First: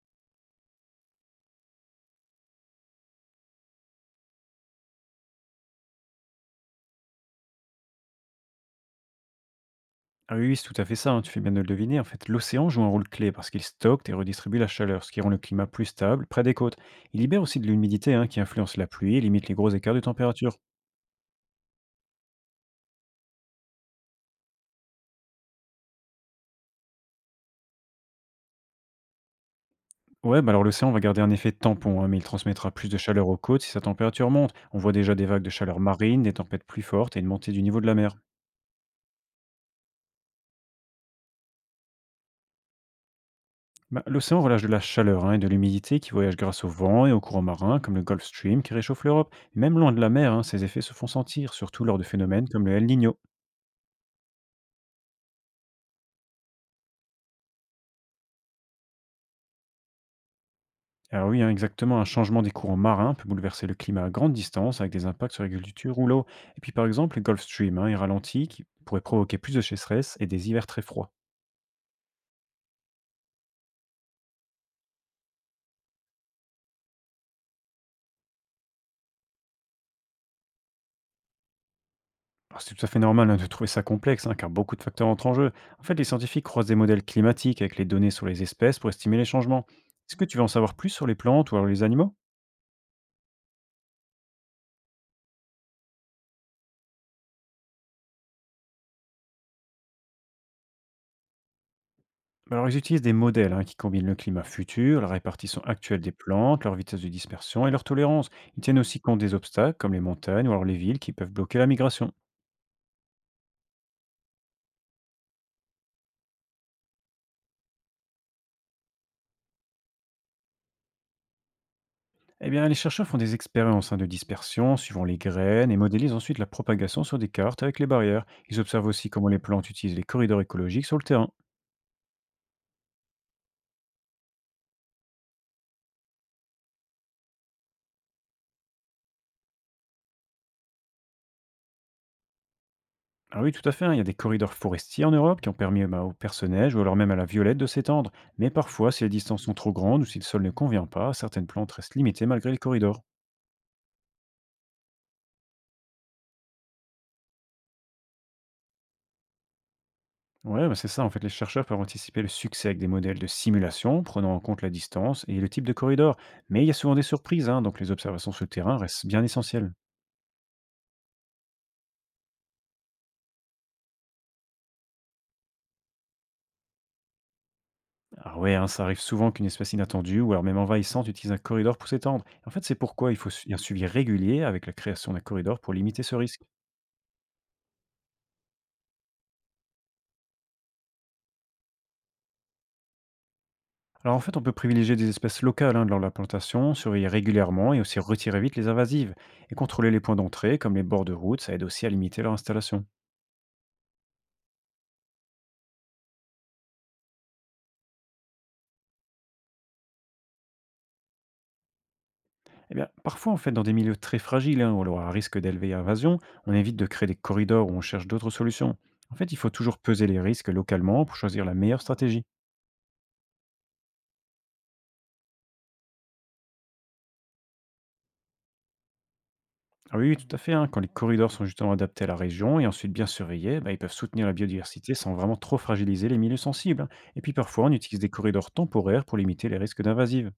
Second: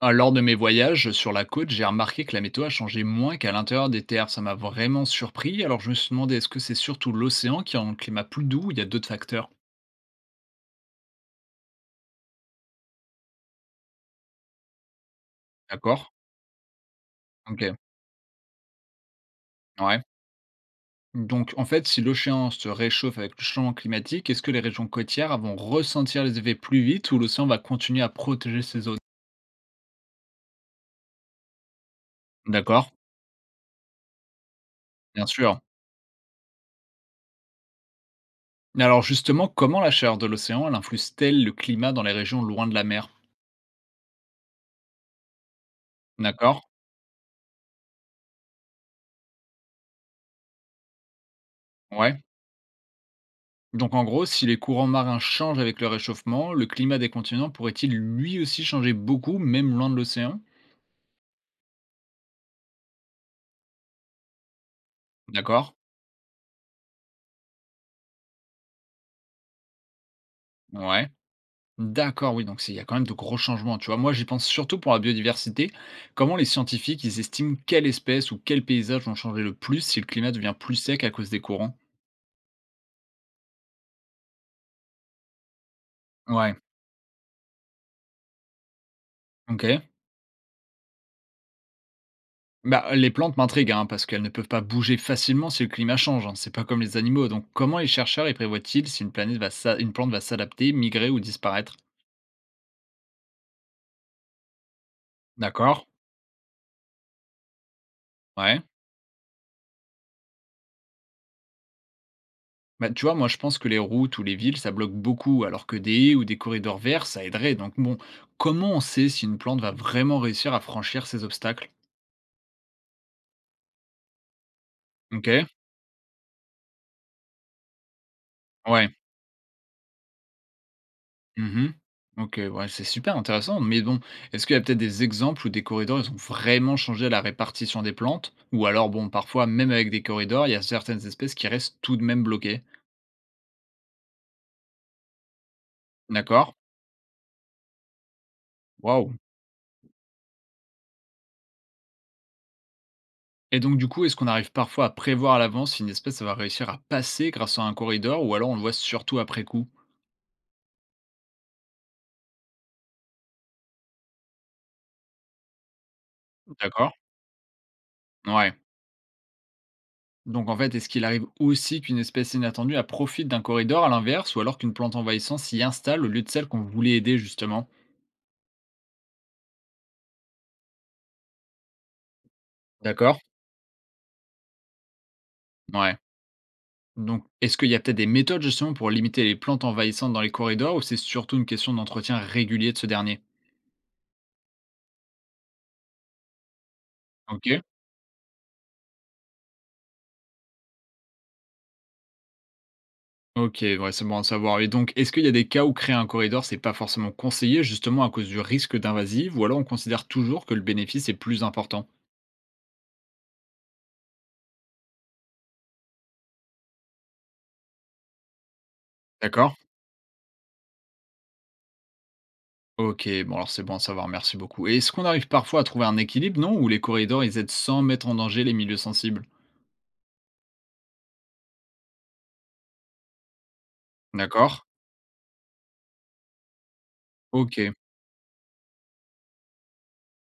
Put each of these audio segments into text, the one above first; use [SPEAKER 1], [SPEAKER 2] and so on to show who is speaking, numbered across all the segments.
[SPEAKER 1] Lors de mes voyages sur la côte, j'ai remarqué que la météo a changé moins qu'à l'intérieur des terres. Ça m'a vraiment surpris. Alors je me suis demandé, est-ce que c'est surtout l'océan qui a un climat plus doux ou il y a d'autres facteurs?
[SPEAKER 2] Ah oui, oui, c'est tout à fait ça, hein, tu fais bien de le deviner. En fait, l'océan joue un rôle clé parce qu'il stocke et redistribue la chaleur, ce qui rend le climat plus
[SPEAKER 1] D'accord?
[SPEAKER 2] stable près des côtes. Il libère aussi de
[SPEAKER 1] Ok.
[SPEAKER 2] l'humidité, hein, qui influence la pluie et limite les gros écarts de
[SPEAKER 1] Ouais.
[SPEAKER 2] température.
[SPEAKER 1] Donc en fait, si l'océan se réchauffe avec le changement climatique, est-ce que les régions côtières vont ressentir les effets plus vite ou l'océan va continuer à protéger ces zones?
[SPEAKER 2] Ouais, bah alors l'océan va garder un effet de tampon, hein, mais il transmettra plus
[SPEAKER 1] D'accord?
[SPEAKER 2] de chaleur aux côtes si sa température monte. On voit déjà
[SPEAKER 1] Bien
[SPEAKER 2] des vagues de
[SPEAKER 1] sûr.
[SPEAKER 2] chaleur marine, des tempêtes plus fortes et une montée du niveau de la mer.
[SPEAKER 1] Mais alors justement, comment la chaleur de l'océan, elle influence-t-elle le climat dans les régions loin de la mer?
[SPEAKER 2] Bah, l'océan relâche de la chaleur, hein, et de l'humidité qui voyagent
[SPEAKER 1] D'accord?
[SPEAKER 2] grâce au vent et aux courants marins, comme le Gulf Stream qui réchauffe l'Europe. Même loin de la mer, hein, ces effets se font sentir, surtout lors de
[SPEAKER 1] Ouais.
[SPEAKER 2] phénomènes comme le El Niño.
[SPEAKER 1] Donc en gros, si les courants marins changent avec le réchauffement, le climat des continents pourrait-il lui aussi changer beaucoup, même loin de l'océan?
[SPEAKER 2] Alors oui, hein, exactement, un changement des courants marins peut bouleverser le climat à grande distance avec des impacts sur
[SPEAKER 1] D'accord.
[SPEAKER 2] l'agriculture ou l'eau. Et puis par exemple, le Gulf Stream, hein, est ralenti, qui pourrait provoquer plus de sécheresse et des hivers très
[SPEAKER 1] Ouais.
[SPEAKER 2] froids.
[SPEAKER 1] D'accord, oui, donc il y a quand même de gros changements, tu vois. Moi, j'y pense surtout pour la biodiversité. Comment les scientifiques, ils estiment quelles espèces ou quels paysages vont changer le plus si le climat devient plus sec à cause des courants?
[SPEAKER 2] Alors, c'est tout à fait normal, hein, de trouver ça complexe, hein, car beaucoup de facteurs entrent en jeu. En fait, les scientifiques
[SPEAKER 1] Ouais,
[SPEAKER 2] croisent des modèles climatiques avec les données sur les espèces pour estimer les
[SPEAKER 1] ok.
[SPEAKER 2] changements. Est-ce que tu veux en savoir plus sur les plantes ou alors les animaux?
[SPEAKER 1] Bah, les plantes m'intriguent, hein, parce qu'elles ne peuvent pas bouger facilement si le climat change, hein. C'est pas comme les animaux. Donc, comment les chercheurs y prévoient-ils si une plante va s'adapter, migrer ou disparaître?
[SPEAKER 2] Bah alors ils utilisent des modèles, hein, qui combinent le climat futur, la répartition
[SPEAKER 1] D'accord.
[SPEAKER 2] actuelle des plantes, leur vitesse de dispersion et leur tolérance.
[SPEAKER 1] Ouais.
[SPEAKER 2] Ils tiennent aussi compte des obstacles comme les montagnes ou alors les villes qui peuvent bloquer la migration.
[SPEAKER 1] Bah, tu vois, moi, je pense que les routes ou les villes, ça bloque beaucoup, alors que des haies ou des corridors verts, ça aiderait. Donc, bon, comment on sait si une plante va vraiment réussir à franchir ces obstacles?
[SPEAKER 2] Eh bien, les chercheurs font des expériences, hein, de dispersion suivant les
[SPEAKER 1] Ok.
[SPEAKER 2] graines et modélisent ensuite la propagation sur des cartes avec les barrières. Ils observent
[SPEAKER 1] Ouais.
[SPEAKER 2] aussi comment les plantes utilisent les corridors écologiques sur le terrain.
[SPEAKER 1] Mhm. Ok, ouais, c'est super intéressant. Mais bon, est-ce qu'il y a peut-être des exemples où des corridors, ils ont vraiment changé la répartition des plantes? Ou alors, bon, parfois, même avec des corridors, il y a certaines espèces qui restent tout de même bloquées.
[SPEAKER 2] Alors oui, tout à fait, hein, il y a des corridors forestiers en Europe qui ont permis, bah, aux
[SPEAKER 1] D'accord.
[SPEAKER 2] personnages ou alors même à la violette de s'étendre. Mais parfois, si les
[SPEAKER 1] Waouh.
[SPEAKER 2] distances sont trop grandes ou si le sol ne convient pas, certaines plantes restent limitées malgré les corridors.
[SPEAKER 1] Et donc, du coup, est-ce qu'on arrive parfois à prévoir à l'avance si une espèce va réussir à passer grâce à un corridor, ou alors on le voit surtout après coup?
[SPEAKER 2] Ouais, bah, c'est ça, en fait, les chercheurs peuvent anticiper le succès avec des modèles de simulation, prenant en compte la distance et le type de corridor. Mais il y a
[SPEAKER 1] D'accord,
[SPEAKER 2] souvent des surprises, hein, donc les observations sur le
[SPEAKER 1] ouais.
[SPEAKER 2] terrain restent bien essentielles.
[SPEAKER 1] Donc en fait, est-ce qu'il arrive aussi qu'une espèce inattendue elle profite d'un corridor à l'inverse ou alors qu'une plante envahissante s'y installe au lieu de celle qu'on voulait aider justement?
[SPEAKER 2] Ah ouais, hein, ça arrive souvent qu'une espèce inattendue ou alors même envahissante utilise un corridor pour s'étendre. En fait, c'est pourquoi
[SPEAKER 1] D'accord?
[SPEAKER 2] un suivi régulier avec la création d'un corridor pour
[SPEAKER 1] Ouais.
[SPEAKER 2] limiter ce risque.
[SPEAKER 1] Donc est-ce qu'il y a peut-être des méthodes justement pour limiter les plantes envahissantes dans les corridors ou c'est surtout une question d'entretien régulier de ce dernier?
[SPEAKER 2] Alors en fait, on peut privilégier des espèces locales, hein, lors de la plantation, surveiller
[SPEAKER 1] Ok.
[SPEAKER 2] régulièrement et aussi retirer vite les invasives. Et contrôler les points d'entrée, comme les bords de route, ça aide aussi à limiter leur installation.
[SPEAKER 1] Ok, ouais, c'est bon à savoir. Et donc, est-ce qu'il y a des cas où créer un corridor, c'est pas forcément conseillé justement à cause du risque d'invasive ou alors on considère toujours que le bénéfice est plus important?
[SPEAKER 2] Eh bien, parfois, en fait, dans des milieux très fragiles, hein, ou alors à risque d'élever invasion, on évite de créer des corridors où on cherche d'autres solutions. En fait, il faut
[SPEAKER 1] D'accord?
[SPEAKER 2] toujours peser les risques localement pour choisir la meilleure stratégie.
[SPEAKER 1] OK, bon alors c'est bon à savoir, merci beaucoup. Et est-ce qu'on arrive parfois à trouver un équilibre, non? Où les corridors, ils aident sans mettre en danger les milieux sensibles?
[SPEAKER 2] Ah oui, oui, tout à fait, hein. Quand les corridors sont justement adaptés à la région et ensuite bien surveillés, bah, ils peuvent soutenir la
[SPEAKER 1] D'accord,
[SPEAKER 2] biodiversité sans vraiment trop fragiliser les milieux sensibles, hein. Et puis parfois,
[SPEAKER 1] OK.
[SPEAKER 2] on utilise des corridors temporaires pour limiter les risques d'invasives.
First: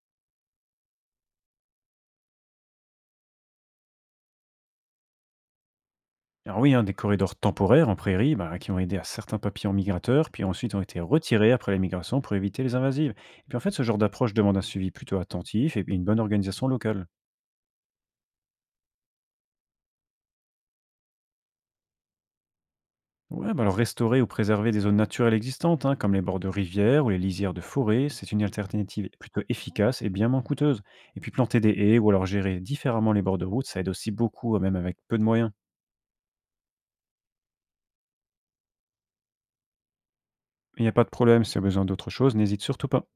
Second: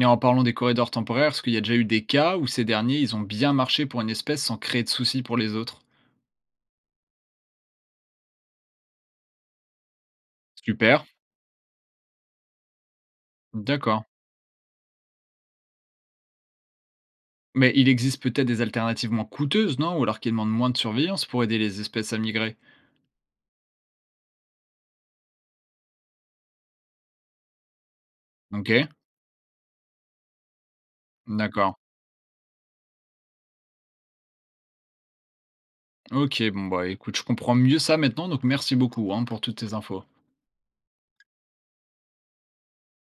[SPEAKER 1] Et en parlant des corridors temporaires, est-ce qu'il y a déjà eu des cas où ces derniers, ils ont bien marché pour une espèce sans créer de soucis pour les autres?
[SPEAKER 2] Alors oui, hein, des corridors temporaires en prairie, bah, qui ont aidé à certains papillons migrateurs, puis ensuite ont été
[SPEAKER 1] Super,
[SPEAKER 2] retirés après la migration pour éviter les invasives. Et puis en fait, ce genre
[SPEAKER 1] d'accord.
[SPEAKER 2] d'approche demande un suivi plutôt attentif et puis une bonne organisation locale.
[SPEAKER 1] Mais il existe peut-être des alternatives moins coûteuses, non? Ou alors qui demandent moins de surveillance pour aider les espèces à migrer?
[SPEAKER 2] Ouais, bah alors restaurer ou préserver des zones naturelles existantes, hein, comme les bords de rivières ou les lisières de forêt, c'est une
[SPEAKER 1] OK,
[SPEAKER 2] alternative plutôt efficace et bien moins coûteuse. Et puis planter des
[SPEAKER 1] d'accord.
[SPEAKER 2] haies ou alors gérer différemment les bords de route, ça aide aussi beaucoup, même avec peu de moyens.
[SPEAKER 1] OK, bon bah écoute, je comprends mieux ça maintenant, donc merci beaucoup hein, pour toutes tes infos.
[SPEAKER 2] Il n'y a pas de problème, si tu as besoin d'autre chose, n'hésite surtout pas.